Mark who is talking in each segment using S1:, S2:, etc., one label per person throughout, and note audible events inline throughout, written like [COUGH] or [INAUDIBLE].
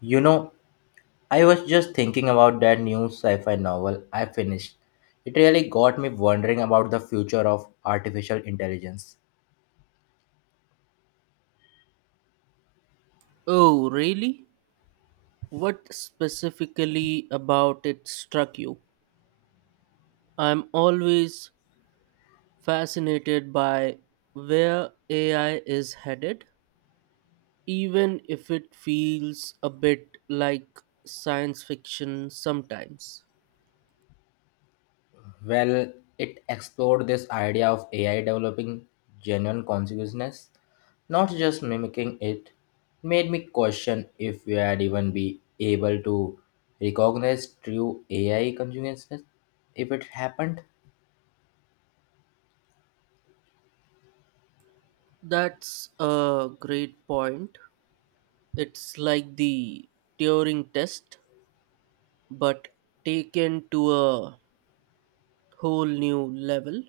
S1: You know, I was just thinking about that new sci fi novel I finished. It really got me wondering about the future of artificial intelligence.
S2: Oh, really? What specifically about it struck you? I'm always fascinated by where AI is headed, even if it feels a bit like science fiction sometimes.
S1: Well, it explored this idea of AI developing genuine consciousness, not just mimicking it. Made me question if we had even be able to recognize true AI consciousness if it happened.
S2: That's a great point. It's like the Turing test, but taken to a whole new level.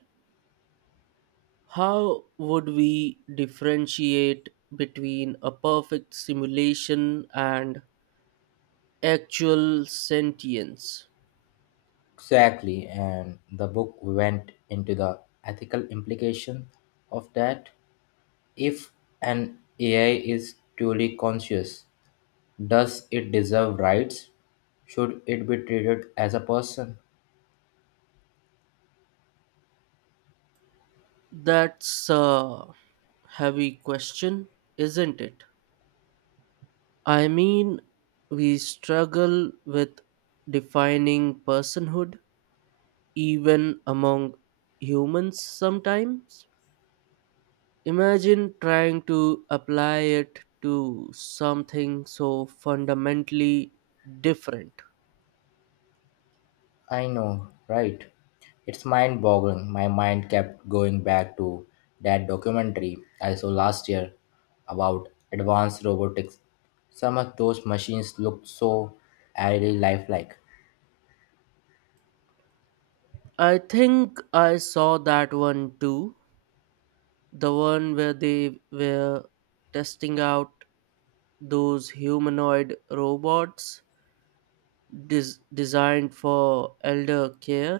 S2: How would we differentiate between a perfect simulation and actual sentience?
S1: Exactly, and the book went into the ethical implication of that. If an AI is truly conscious, does it deserve rights? Should it be treated as a person?
S2: That's a heavy question, isn't it? I mean, we struggle with defining personhood even among humans sometimes. Imagine trying to apply it to something so fundamentally different.
S1: I know, right? It's mind boggling. My mind kept going back to that documentary I saw last year about advanced robotics. Some of those machines looked so eerily lifelike. [LAUGHS]
S2: I think I saw that one too. The one where they were testing out those humanoid robots designed for elder care.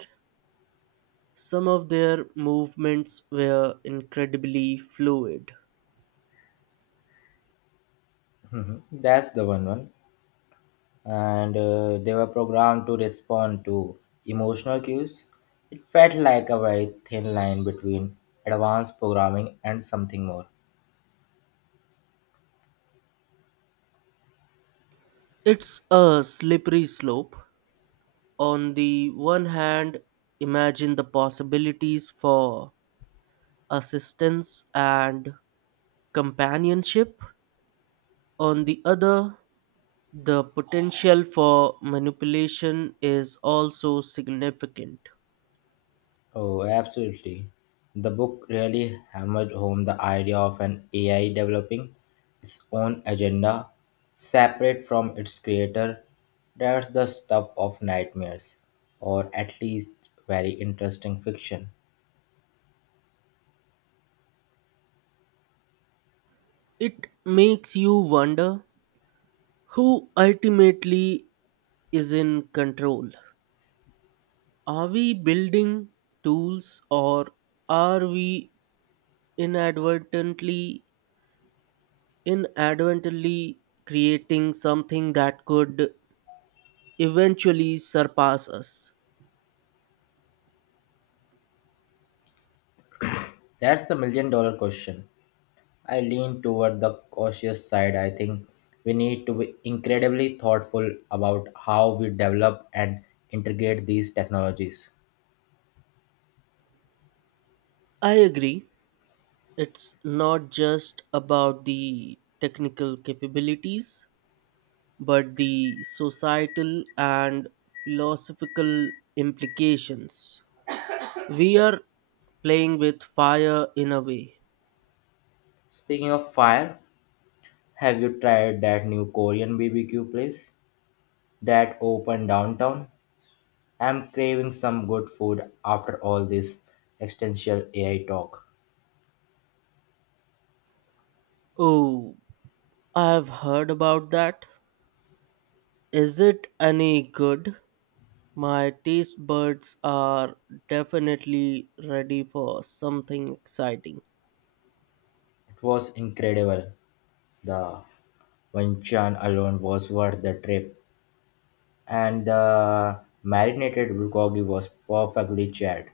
S2: Some of their movements were incredibly fluid.
S1: Mhm. That's the one. And They were programmed to respond to emotional cues. It felt like a very thin line between advanced programming and something more.
S2: It's a slippery slope. On the one hand, imagine the possibilities for assistance and companionship. On the other, the potential for manipulation is also significant.
S1: Oh, absolutely. The book really hammered home the idea of an AI developing its own agenda separate from its creator. That's the stuff of nightmares, or at least very interesting fiction.
S2: It makes you wonder who ultimately is in control. Are we building tools or are we inadvertently inadvertently creating something that could eventually surpass us?
S1: That's the million dollar question. I lean toward the cautious side. I think we need to be incredibly thoughtful about how we develop and integrate these technologies.
S2: I agree. It's not just about the technical capabilities but the societal and philosophical implications. We are playing with fire in a way.
S1: Speaking of fire, have you tried that new Korean BBQ place that opened downtown? I'm craving some good food after all this existential AI talk.
S2: Oh, I've heard about that. Is it any good? My taste buds are definitely ready for something exciting.
S1: It was incredible. The Wenchun alone was worth the trip. And the marinated bulgogi was perfectly charred.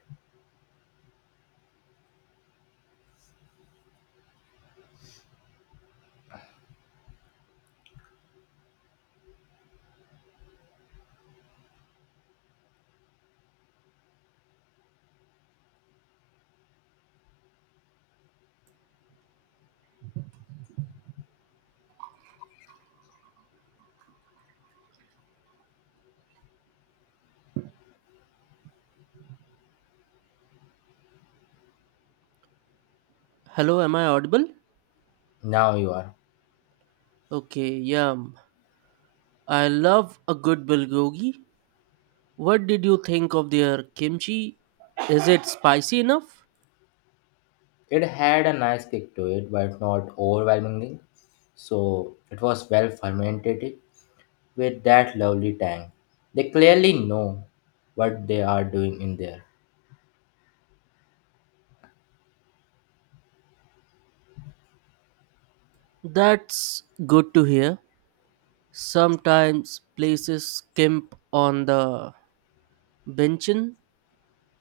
S2: Hello, am I audible?
S1: Now you are.
S2: Okay, yum. I love a good bulgogi. What did you think of their kimchi? Is it spicy enough?
S1: It had a nice kick to it, but not overwhelmingly. So it was well fermented with that lovely tang. They clearly know what they are doing in there.
S2: That's good to hear. Sometimes places skimp on the benchin.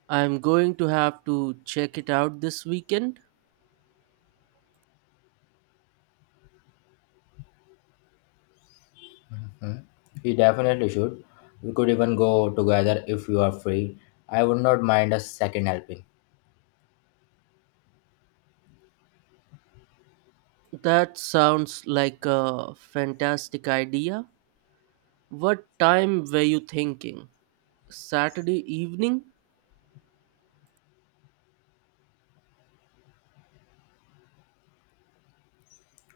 S2: I'm going to have to check it out this weekend.
S1: Hmm? You definitely should. We could even go together if you are free. I would not mind a second helping.
S2: That sounds like a fantastic idea. What time were you thinking? Saturday evening?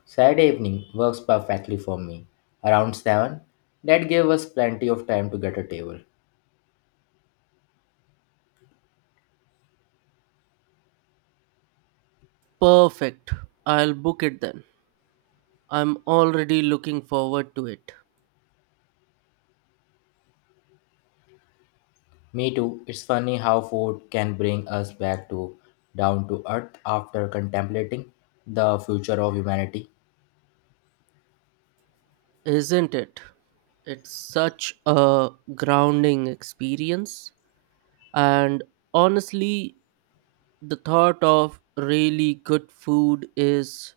S1: Saturday evening works perfectly for me. Around 7, that gave us plenty of time to get a table.
S2: Perfect. I'll book it then. I'm already looking forward to it.
S1: Me too. It's funny how food can bring us back to down to earth after contemplating the future of humanity.
S2: Isn't it? It's such a grounding experience. And honestly, the thought of really good food is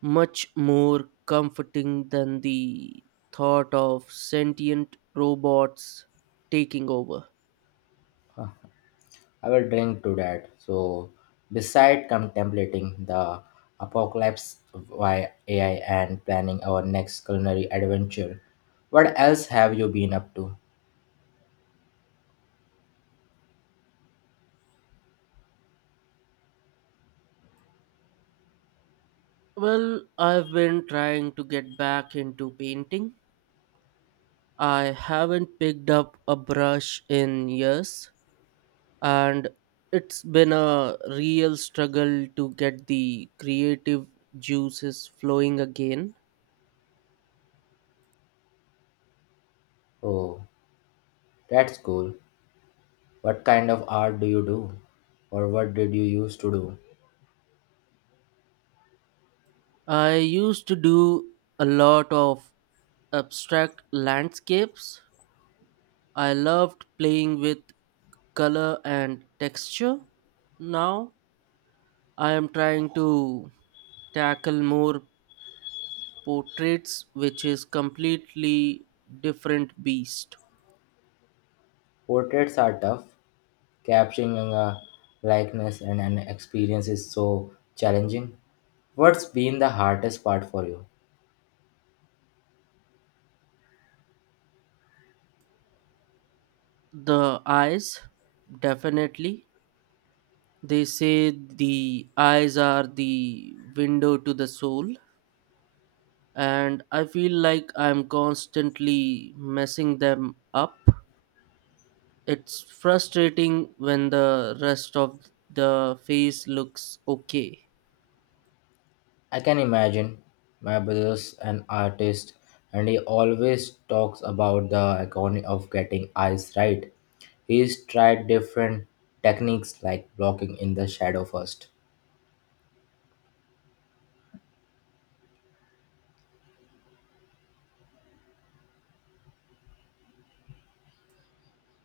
S2: much more comforting than the thought of sentient robots taking over.
S1: Huh, I will drink to that. So, beside contemplating the apocalypse via AI and planning our next culinary adventure, what else have you been up to?
S2: Well, I've been trying to get back into painting. I haven't picked up a brush in years, and it's been a real struggle to get the creative juices flowing again.
S1: Oh, that's cool. What kind of art do you do? Or what did you used to do?
S2: I used to do a lot of abstract landscapes. I loved playing with color and texture. Now I am trying to tackle more portraits, which is completely different beast.
S1: Portraits are tough. Capturing a likeness and an experience is so challenging. What's been the hardest part for you?
S2: The eyes, definitely. They say the eyes are the window to the soul, and I feel like I'm constantly messing them up. It's frustrating when the rest of the face looks okay.
S1: I can imagine my brother's an artist and he always talks about the agony of getting eyes right. He's tried different techniques like blocking in the shadow first.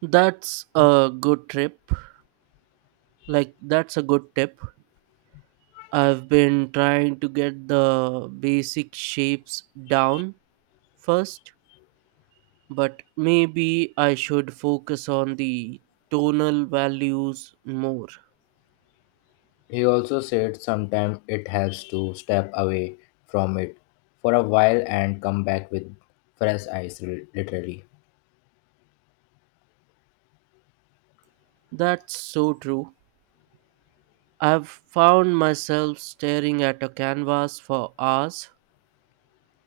S2: That's a good trip. Like, that's a good tip. I've been trying to get the basic shapes down first, but maybe I should focus on the tonal values more.
S1: He also said sometimes it helps to step away from it for a while and come back with fresh eyes, literally.
S2: That's so true. I've found myself staring at a canvas for hours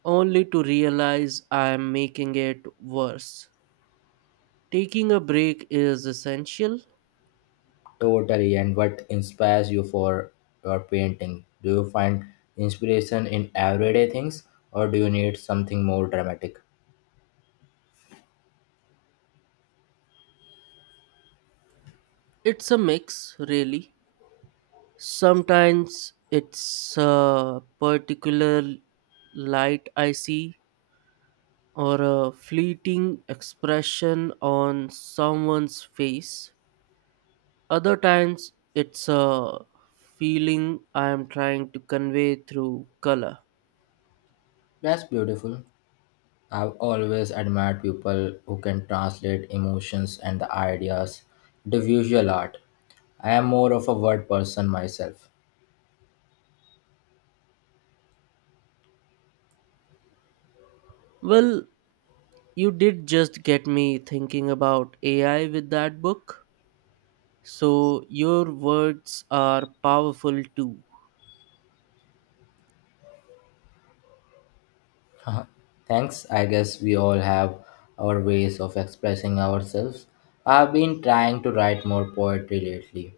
S2: only to realize I am making it worse. Taking a break is essential.
S1: Totally. And what inspires you for your painting? Do you find inspiration in everyday things or do you need something more dramatic?
S2: It's a mix, really. Sometimes it's a particular light I see or a fleeting expression on someone's face. Other times it's a feeling I am trying to convey through color.
S1: That's beautiful. I've always admired people who can translate emotions and the ideas into visual art. I am more of a word person myself.
S2: Well, you did just get me thinking about AI with that book. So your words are powerful too.
S1: [LAUGHS] Thanks. I guess we all have our ways of expressing ourselves. I've been trying to write more poetry lately,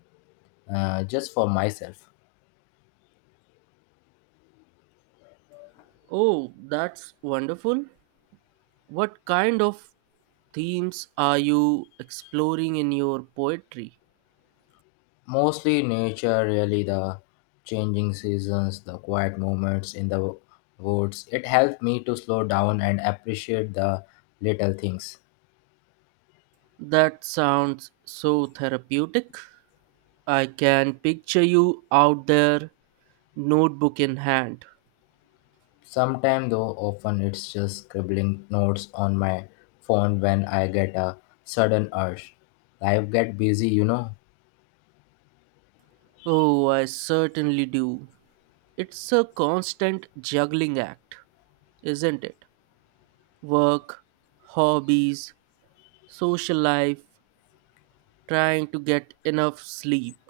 S1: just for myself.
S2: Oh, that's wonderful. What kind of themes are you exploring in your poetry?
S1: Mostly nature, really, the changing seasons, the quiet moments in the woods. It helped me to slow down and appreciate the little things.
S2: That sounds so therapeutic. I can picture you out there, notebook in hand.
S1: Sometimes, though, often it's just scribbling notes on my phone when I get a sudden urge. Life get busy, you know.
S2: Oh, I certainly do. It's a constant juggling act, isn't it? Work, hobbies, social life, trying to get enough sleep.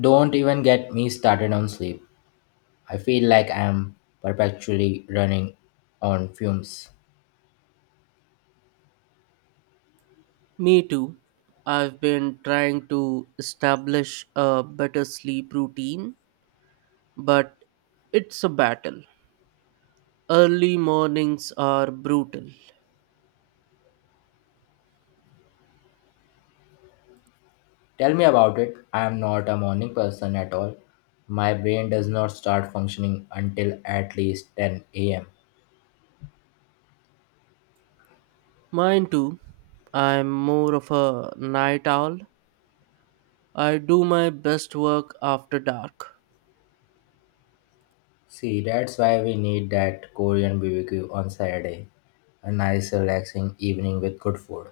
S1: Don't even get me started on sleep. I feel like I'm perpetually running on fumes.
S2: Me too. I've been trying to establish a better sleep routine, but it's a battle. Early mornings are brutal.
S1: Tell me about it. I am not a morning person at all. My brain does not start functioning until at least 10 a.m.
S2: Mine too. I'm more of a night owl. I do my best work after dark.
S1: See, that's why we need that Korean BBQ on Saturday. A nice, relaxing evening with good food.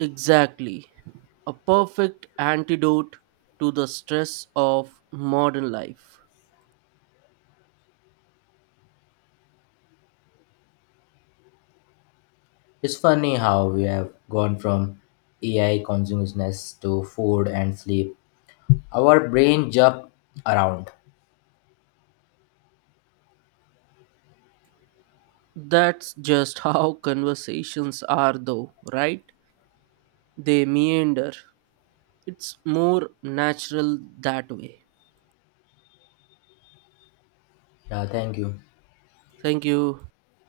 S2: Exactly. A perfect antidote to the stress of modern life.
S1: It's funny how we have gone from AI consciousness to food and sleep. Our brain jump around.
S2: That's just how conversations are, though, right? They meander. It's more natural that way.
S1: Yeah, thank you.
S2: Thank you.